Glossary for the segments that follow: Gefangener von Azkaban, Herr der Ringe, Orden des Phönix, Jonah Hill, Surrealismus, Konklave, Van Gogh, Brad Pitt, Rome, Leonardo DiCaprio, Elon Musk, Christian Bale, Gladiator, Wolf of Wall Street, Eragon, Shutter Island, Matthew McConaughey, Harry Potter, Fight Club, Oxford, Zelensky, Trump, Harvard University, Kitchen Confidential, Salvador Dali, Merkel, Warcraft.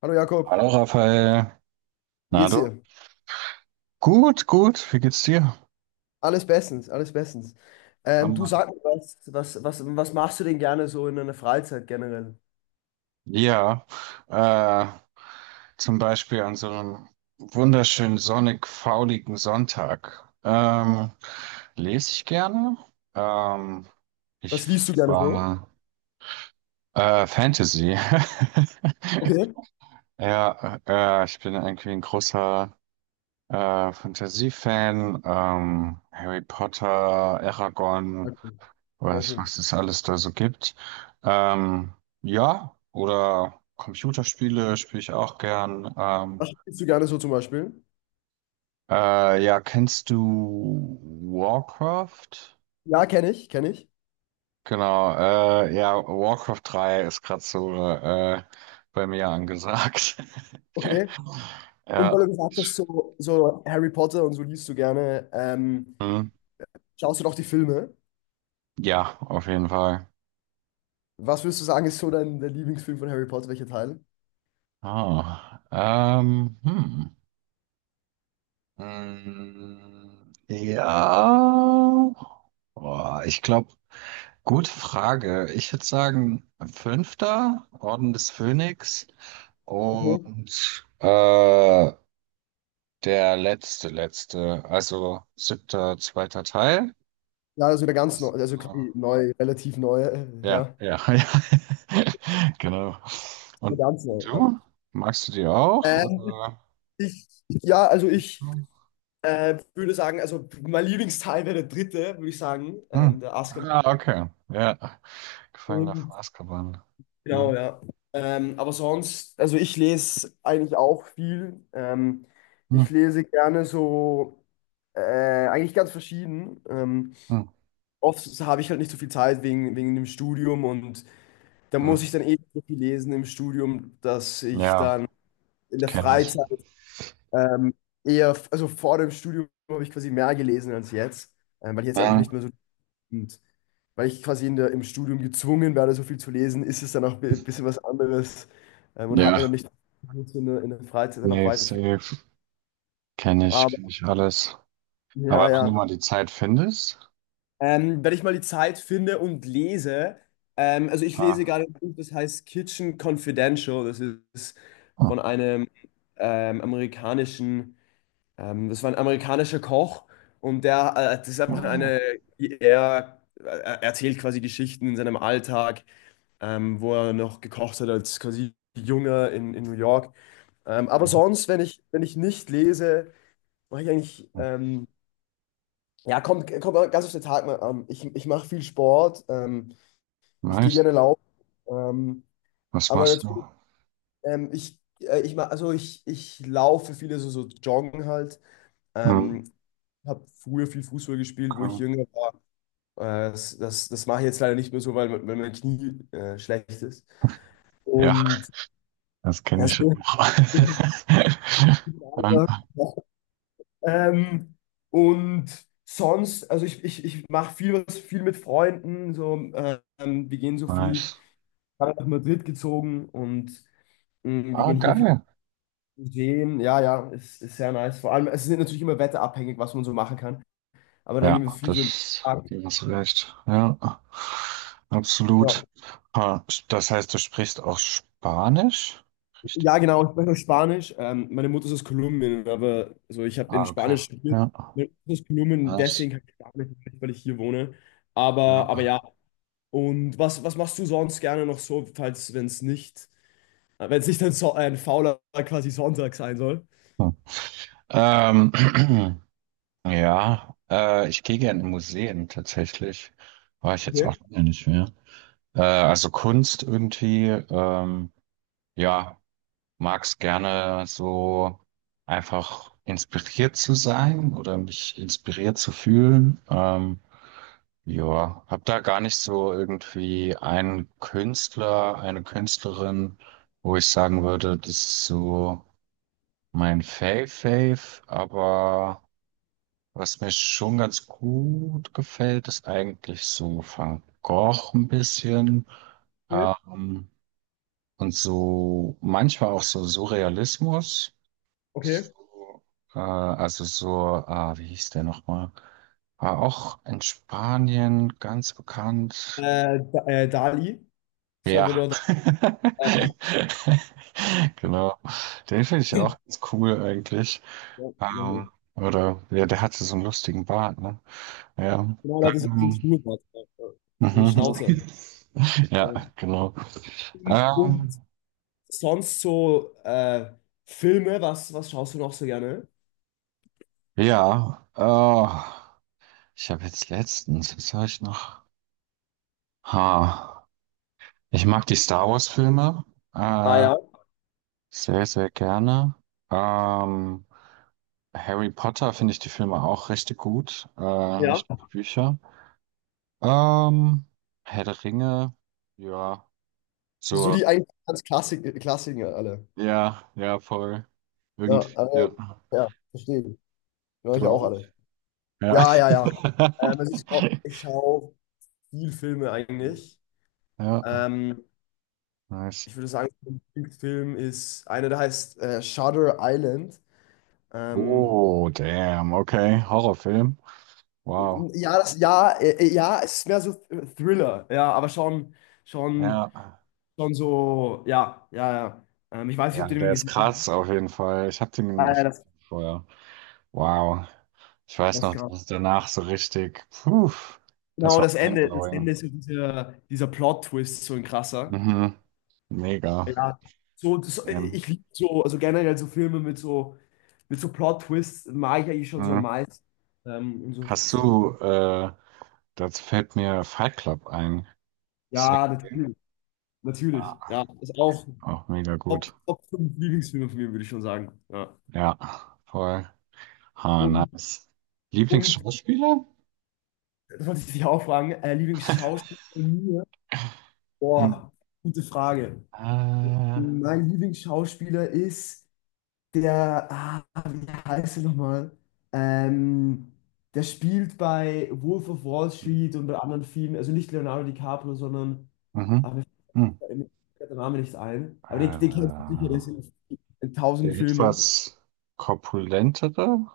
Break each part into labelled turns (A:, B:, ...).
A: Hallo Jakob,
B: Hallo Raphael.
A: wie
B: Na
A: geht's
B: du?
A: dir?
B: Gut, gut. Wie geht's dir?
A: Alles bestens, alles bestens. Du
B: Hammer.
A: sag mir was machst du denn gerne so in deiner Freizeit generell?
B: Ja, äh, zum Beispiel an so einem wunderschönen sonnig fauligen Sonntag. Lese ich gerne. Ähm, Ich
A: Was liest du gerne so?
B: war Fantasy.
A: Okay.
B: Ja, ich bin irgendwie ein großer Fantasy-Fan. Harry Potter, Eragon.
A: Okay, sehr
B: Weiß,
A: cool.
B: was es alles da so gibt. Ähm, ja, oder Computerspiele spiele ich auch gern.
A: Was liest du gerne so zum Beispiel?
B: Ja, kennst du Warcraft?
A: Ja, kenne ich, kenne ich.
B: Genau, ja, Warcraft drei ist gerade so bei mir angesagt.
A: Okay. Und
B: Ja,
A: weil du gesagt hast, so, so Harry Potter und so liest du gerne,
B: hm,
A: schaust du doch die Filme.
B: ja, auf jeden Fall.
A: Was würdest du sagen, ist so dein, dein Lieblingsfilm von Harry Potter? Welcher Teil?
B: Ah, Ja. Boah, gute Frage. Ich würde sagen, fünfter Orden des Phönix
A: Okay.
B: und der letzte, also siebter, zweiter Teil.
A: Ja, also der ganz
B: Das,
A: neue, also
B: äh,
A: quasi neu, relativ neue,
B: ja,
A: ja.
B: ja, ja. Genau.
A: Der
B: Und
A: ganz neue, ja.
B: du? Magst du die auch?
A: Ähm,
B: Oder?
A: ich, würde sagen, also mein Lieblingsteil wäre der dritte, würde ich sagen,
B: Hm.
A: der Asker.
B: Ah, okay. Ja. Gefangener von
A: Und
B: Azkaban.
A: genau,
B: Hm.
A: ja. Aber sonst, also ich lese eigentlich auch viel.
B: Hm.
A: Ich lese gerne so, äh, eigentlich ganz verschieden.
B: Hm.
A: Oft habe ich halt nicht so viel Zeit wegen dem Studium und da muss
B: Hm.
A: ich dann eh so viel lesen im Studium, dass ich
B: Ja,
A: dann in der
B: kenne ich.
A: Freizeit Ähm, eher, also vor dem Studium habe ich quasi mehr gelesen als jetzt, weil ich jetzt einfach
B: Hm.
A: nicht mehr so, und weil ich quasi in im Studium gezwungen werde, so viel zu lesen, ist es dann auch ein bisschen was anderes und hat man dann
B: Ja.
A: nicht in in der Freizeit dann auch
B: Safe,
A: weiter zu.
B: safe. Kenne ich,
A: Aber
B: kenn ich alles.
A: ja,
B: Aber wenn du
A: ja.
B: mal die Zeit findest,
A: Wenn ich mal die Zeit finde und lese, also ich lese
B: ah,
A: gerade ein Buch, das heißt Kitchen Confidential, das ist von
B: oh,
A: einem amerikanischen. Das war ein amerikanischer Koch und das ist einfach
B: oh,
A: eine, er erzählt quasi Geschichten in seinem Alltag, wo er noch gekocht hat als quasi Junger in New York. Aber
B: oh,
A: sonst, wenn ich nicht lese, mache ich eigentlich,
B: oh,
A: ja, kommt ganz auf den Tag mal an. Ich mache viel Sport, ich gehe
B: nice.
A: gerne laufen, ähm,
B: Was
A: aber
B: machst du?
A: natürlich, ich, ich, ma- also ich laufe viele so, so joggen halt.
B: Hm,
A: Ähm, habe früher viel Fußball gespielt, wo ich
B: okay.
A: jünger war. Äh, das mache ich jetzt leider nicht mehr so, weil, weil mein Knie schlecht ist.
B: Ja,
A: Und
B: das kenne
A: das
B: ich noch. Ähm,
A: ähm, und sonst, also ich mache viel was viel mit Freunden. So, wir gehen so viel,
B: nice.
A: gerade nach Madrid gezogen und mh, wir
B: Ah,
A: gehen hier viel
B: geil.
A: sehen. Ja, ja, ist sehr nice. Vor allem, es ist natürlich immer wetterabhängig, was man so machen kann. Aber dann gehen wir
B: Ja,
A: viel so in den
B: das,
A: Park.
B: du hast recht. Ja,
A: Ja.
B: absolut. Ah, das heißt, du sprichst auch Spanisch? Richtig.
A: Ja, genau, ich spreche auch Spanisch. Meine Mutter ist aus Kolumbien, aber also ich habe
B: Ah,
A: in
B: okay.
A: Spanisch studiert.
B: Ja,
A: Meine Mutter ist aus Kolumbien,
B: nice.
A: deswegen kann ich Spanisch, nicht, weil ich hier wohne.
B: Ja.
A: Aber ja, und was machst du sonst gerne noch so, falls, wenn es nicht, wenn es nicht ein, so ein fauler quasi Sonntag sein soll?
B: Hm. Ähm, Ja, ich gehe gerne in Museen tatsächlich. War ich jetzt
A: Okay,
B: auch lange nicht mehr. Also Kunst irgendwie, ja, mag's gerne so einfach inspiriert zu sein oder mich inspiriert zu fühlen. Ja, hab da gar nicht so irgendwie einen Künstler, eine Künstlerin, wo ich sagen würde, das ist so mein Fave-Fave, aber was mir schon ganz gut gefällt, ist eigentlich so Van Gogh ein bisschen.
A: okay,
B: Ähm, und so manchmal auch so Surrealismus.
A: okay.
B: So, also so, ah, wie hieß der nochmal? War auch in Spanien ganz bekannt.
A: Dali,
B: Ja.
A: Salvador Dali. Äh,
B: Genau. Den finde ich
A: ja,
B: auch ganz cool eigentlich.
A: ja, ja.
B: Oder ja, der hatte so einen lustigen Bart, ne? Ja.
A: Genau, das ist ein
B: Ähm,
A: Schnurrbart, so ein
B: Mhm.
A: Schnauzer.
B: Ja, genau.
A: Äh,
B: Ähm,
A: Sonst so Filme, was schaust du noch so gerne?
B: ja, ich habe jetzt letztens, was habe ich noch? Ha, ich mag die Star Wars-Filme
A: Ah
B: äh,
A: ja,
B: sehr, sehr gerne. Ähm, Harry Potter finde ich die Filme auch richtig gut,
A: ja.
B: nicht die Bücher. Ähm, Herr der Ringe, ja,
A: So
B: so,
A: die eigentlich ganz Klassik Klassiker alle.
B: ja, ja, voll.
A: Ja,
B: Irgendwie,
A: aber,
B: ja.
A: ja, verstehe. Höre
B: Du
A: ich auch
B: auch?
A: alle.
B: Ja.
A: Ja, ja, ja. Ähm, also ich schaue ich schau viel Filme eigentlich.
B: Ja,
A: Ähm,
B: nice.
A: ich würde sagen, mein Lieblingsfilm ist einer, der heißt Shutter Island. Ähm,
B: Oh, damn, okay. Horrorfilm. Wow.
A: ja, ja, es ist mehr so Thriller, ja, aber schon, schon.
B: Ja.
A: Schon so, ja, ja, ja. Ich weiß nicht, ob
B: Ja,
A: du den
B: der ist
A: gesehen hast.
B: krass auf jeden Fall. Ich hab den,
A: Ah, ja,
B: ich,
A: das,
B: vorher. Wow. Ich weiß
A: das ist
B: noch,
A: krass.
B: dass danach so richtig. Puh, das
A: Genau,
B: war
A: das
B: mindblowing.
A: Ende ist so dieser, dieser Plot-Twist, so ein krasser.
B: Mhm. Mega.
A: Ja, so, das,
B: Damn.
A: ich liebe so, also generell so Filme mit so Plot-Twists mag ich eigentlich schon so am
B: Mhm.
A: meisten. Ähm, und so,
B: Hast
A: so,
B: du, das fällt mir Fight Club ein. Hast du den
A: ja,
B: gesehen?
A: natürlich, natürlich.
B: Ja,
A: Ja, ist auch
B: auch mega
A: Top,
B: gut.
A: Top 5 Lieblingsfilme von mir, würde ich schon sagen. Ja.
B: Ja, voll. Ha,
A: Und,
B: nice.
A: und
B: Lieblingsschauspieler?
A: das wollte ich dich auch fragen, Lieblingsschauspieler von mir?
B: Hm.
A: Boah, gute Frage.
B: Äh,
A: Mein Lieblingsschauspieler ist der, ah, wie heißt er nochmal? Ähm, der spielt bei Wolf of Wall Street und bei anderen Filmen, also nicht Leonardo DiCaprio, sondern,
B: Mhm.
A: aber mir
B: Hm.
A: fällt da der Name nicht ein. Aber den, den kennst du
B: Äh,
A: sicher, der ist in
B: der
A: tausend Filmen.
B: etwas korpulentere?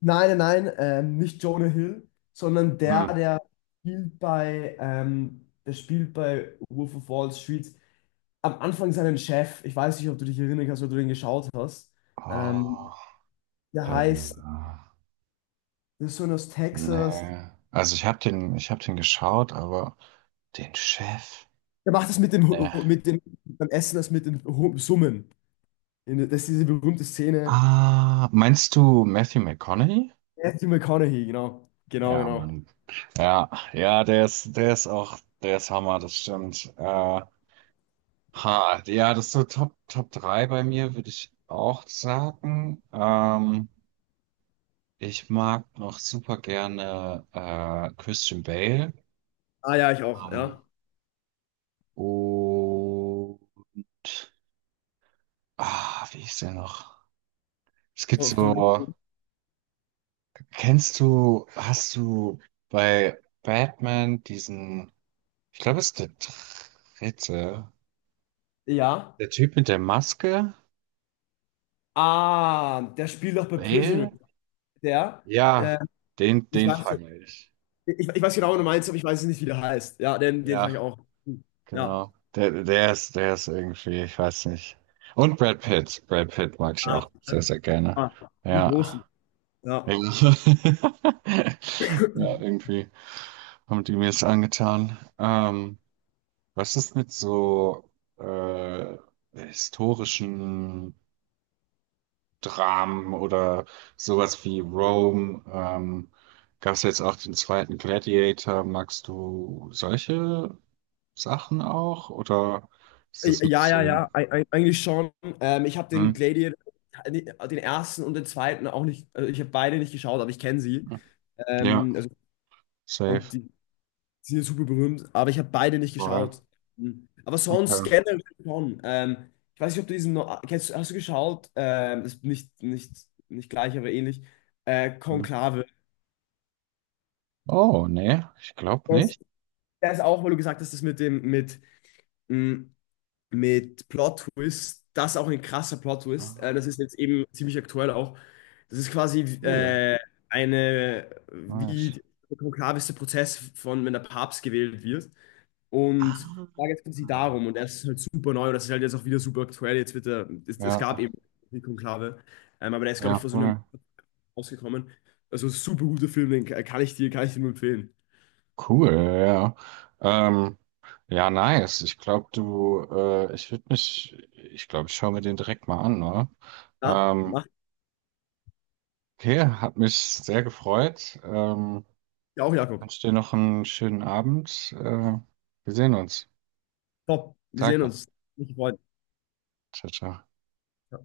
A: Nein, nein, nein, nicht Jonah Hill, sondern der,
B: Hm.
A: der spielt bei, der spielt bei Wolf of Wall Street am Anfang seinen Chef, ich weiß nicht, ob du dich erinnern kannst, ob du den geschaut hast.
B: Oh,
A: Ähm, der
B: äh,
A: heißt, der ist so aus Texas.
B: nee. Ich habe den geschaut, aber den Chef?
A: Der macht das mit dem,
B: Nee.
A: Mit dem, beim Essen, das mit den Summen. Das ist diese berühmte Szene.
B: Ah, meinst du Matthew McConaughey?
A: Matthew McConaughey, genau. Genau,
B: Ja,
A: genau.
B: Mann. Ja, ja, der ist auch, der ist Hammer, das stimmt. Ha, ja, das ist so Top, Top 3 bei mir, würde ich auch sagen. Ich mag noch super gerne Christian Bale.
A: Ah ja, ich auch,
B: Ähm,
A: ja.
B: und ah, wie ist der noch? Es gibt
A: Von.
B: so, kennst du, hast du bei Batman diesen, ich glaube, es ist der dritte,
A: Ja.
B: der Typ mit der Maske,
A: Ah, der spielt doch bei Prisoner.
B: Bale?
A: Der,
B: Ja,
A: äh,
B: den,
A: ich
B: den
A: weiß, so-
B: fand ich.
A: ich weiß
B: Den
A: genau,
B: mag
A: was du
B: ich.
A: meinst, aber ich weiß nicht, wie der heißt. Ja, den, den fand ich
B: Ja,
A: auch. Ja.
B: genau. Der ist irgendwie, ich weiß nicht. Und Brad Pitt. Brad Pitt mag ich
A: Ah,
B: auch sehr, sehr gerne.
A: ah, die Großen.
B: Ja.
A: Ja.
B: Ja, ja, irgendwie haben die mir es angetan. Was ist mit so äh, historischen Dramen oder sowas wie Rome? Gab es jetzt auch den zweiten Gladiator? Magst du solche Sachen auch? Oder ist das nicht
A: Ja, ja,
B: so?
A: ja, eigentlich schon. Ich habe
B: Hm?
A: den Gladiator, den ersten und den zweiten auch nicht, also ich habe beide nicht geschaut, aber ich kenne sie.
B: Ja,
A: Ähm, also, und
B: safe.
A: die, sie sind super berühmt, aber ich habe beide nicht
B: Voll.
A: geschaut. Mhm. Aber sonst
B: Okay.
A: generell schon. Ich weiß nicht, ob du diesen, kennst, hast du geschaut? Ist nicht, nicht, nicht gleich, aber ähnlich.
B: Hm.
A: Konklave.
B: Oh, nee, ich glaube
A: Das,
B: nicht.
A: das auch, weil du gesagt hast, das mit mit, mh, mit Plot-Twist. Das ist auch ein krasser Plot-Twist.
B: Ah,
A: Das ist jetzt eben ziemlich aktuell auch. Das ist quasi
B: cool.
A: eine, wie
B: Nice.
A: der konklaveste Prozess von, wenn der Papst gewählt wird. Und
B: Ah,
A: da geht es darum. Und das ist halt super neu. Und das ist halt jetzt auch wieder super aktuell. Jetzt wird der, es
B: ja,
A: gab eben die Konklave. Aber der ist, glaube
B: ja,
A: ich, vor so einem
B: voll.
A: rausgekommen. Also super guter Film, den kann ich dir nur empfehlen.
B: Cool, ja. Ja. Ja, nice. Ich würde mich, ich glaube, ich schaue mir den direkt mal an, ne?
A: Ja,
B: Ähm,
A: mach
B: okay, hat mich sehr gefreut.
A: ja auch, Jakob.
B: Wünsche dir noch einen schönen Abend. Wir sehen uns.
A: Top. Wir sehen
B: Danke.
A: uns. Mich gefreut.
B: Ciao, ciao.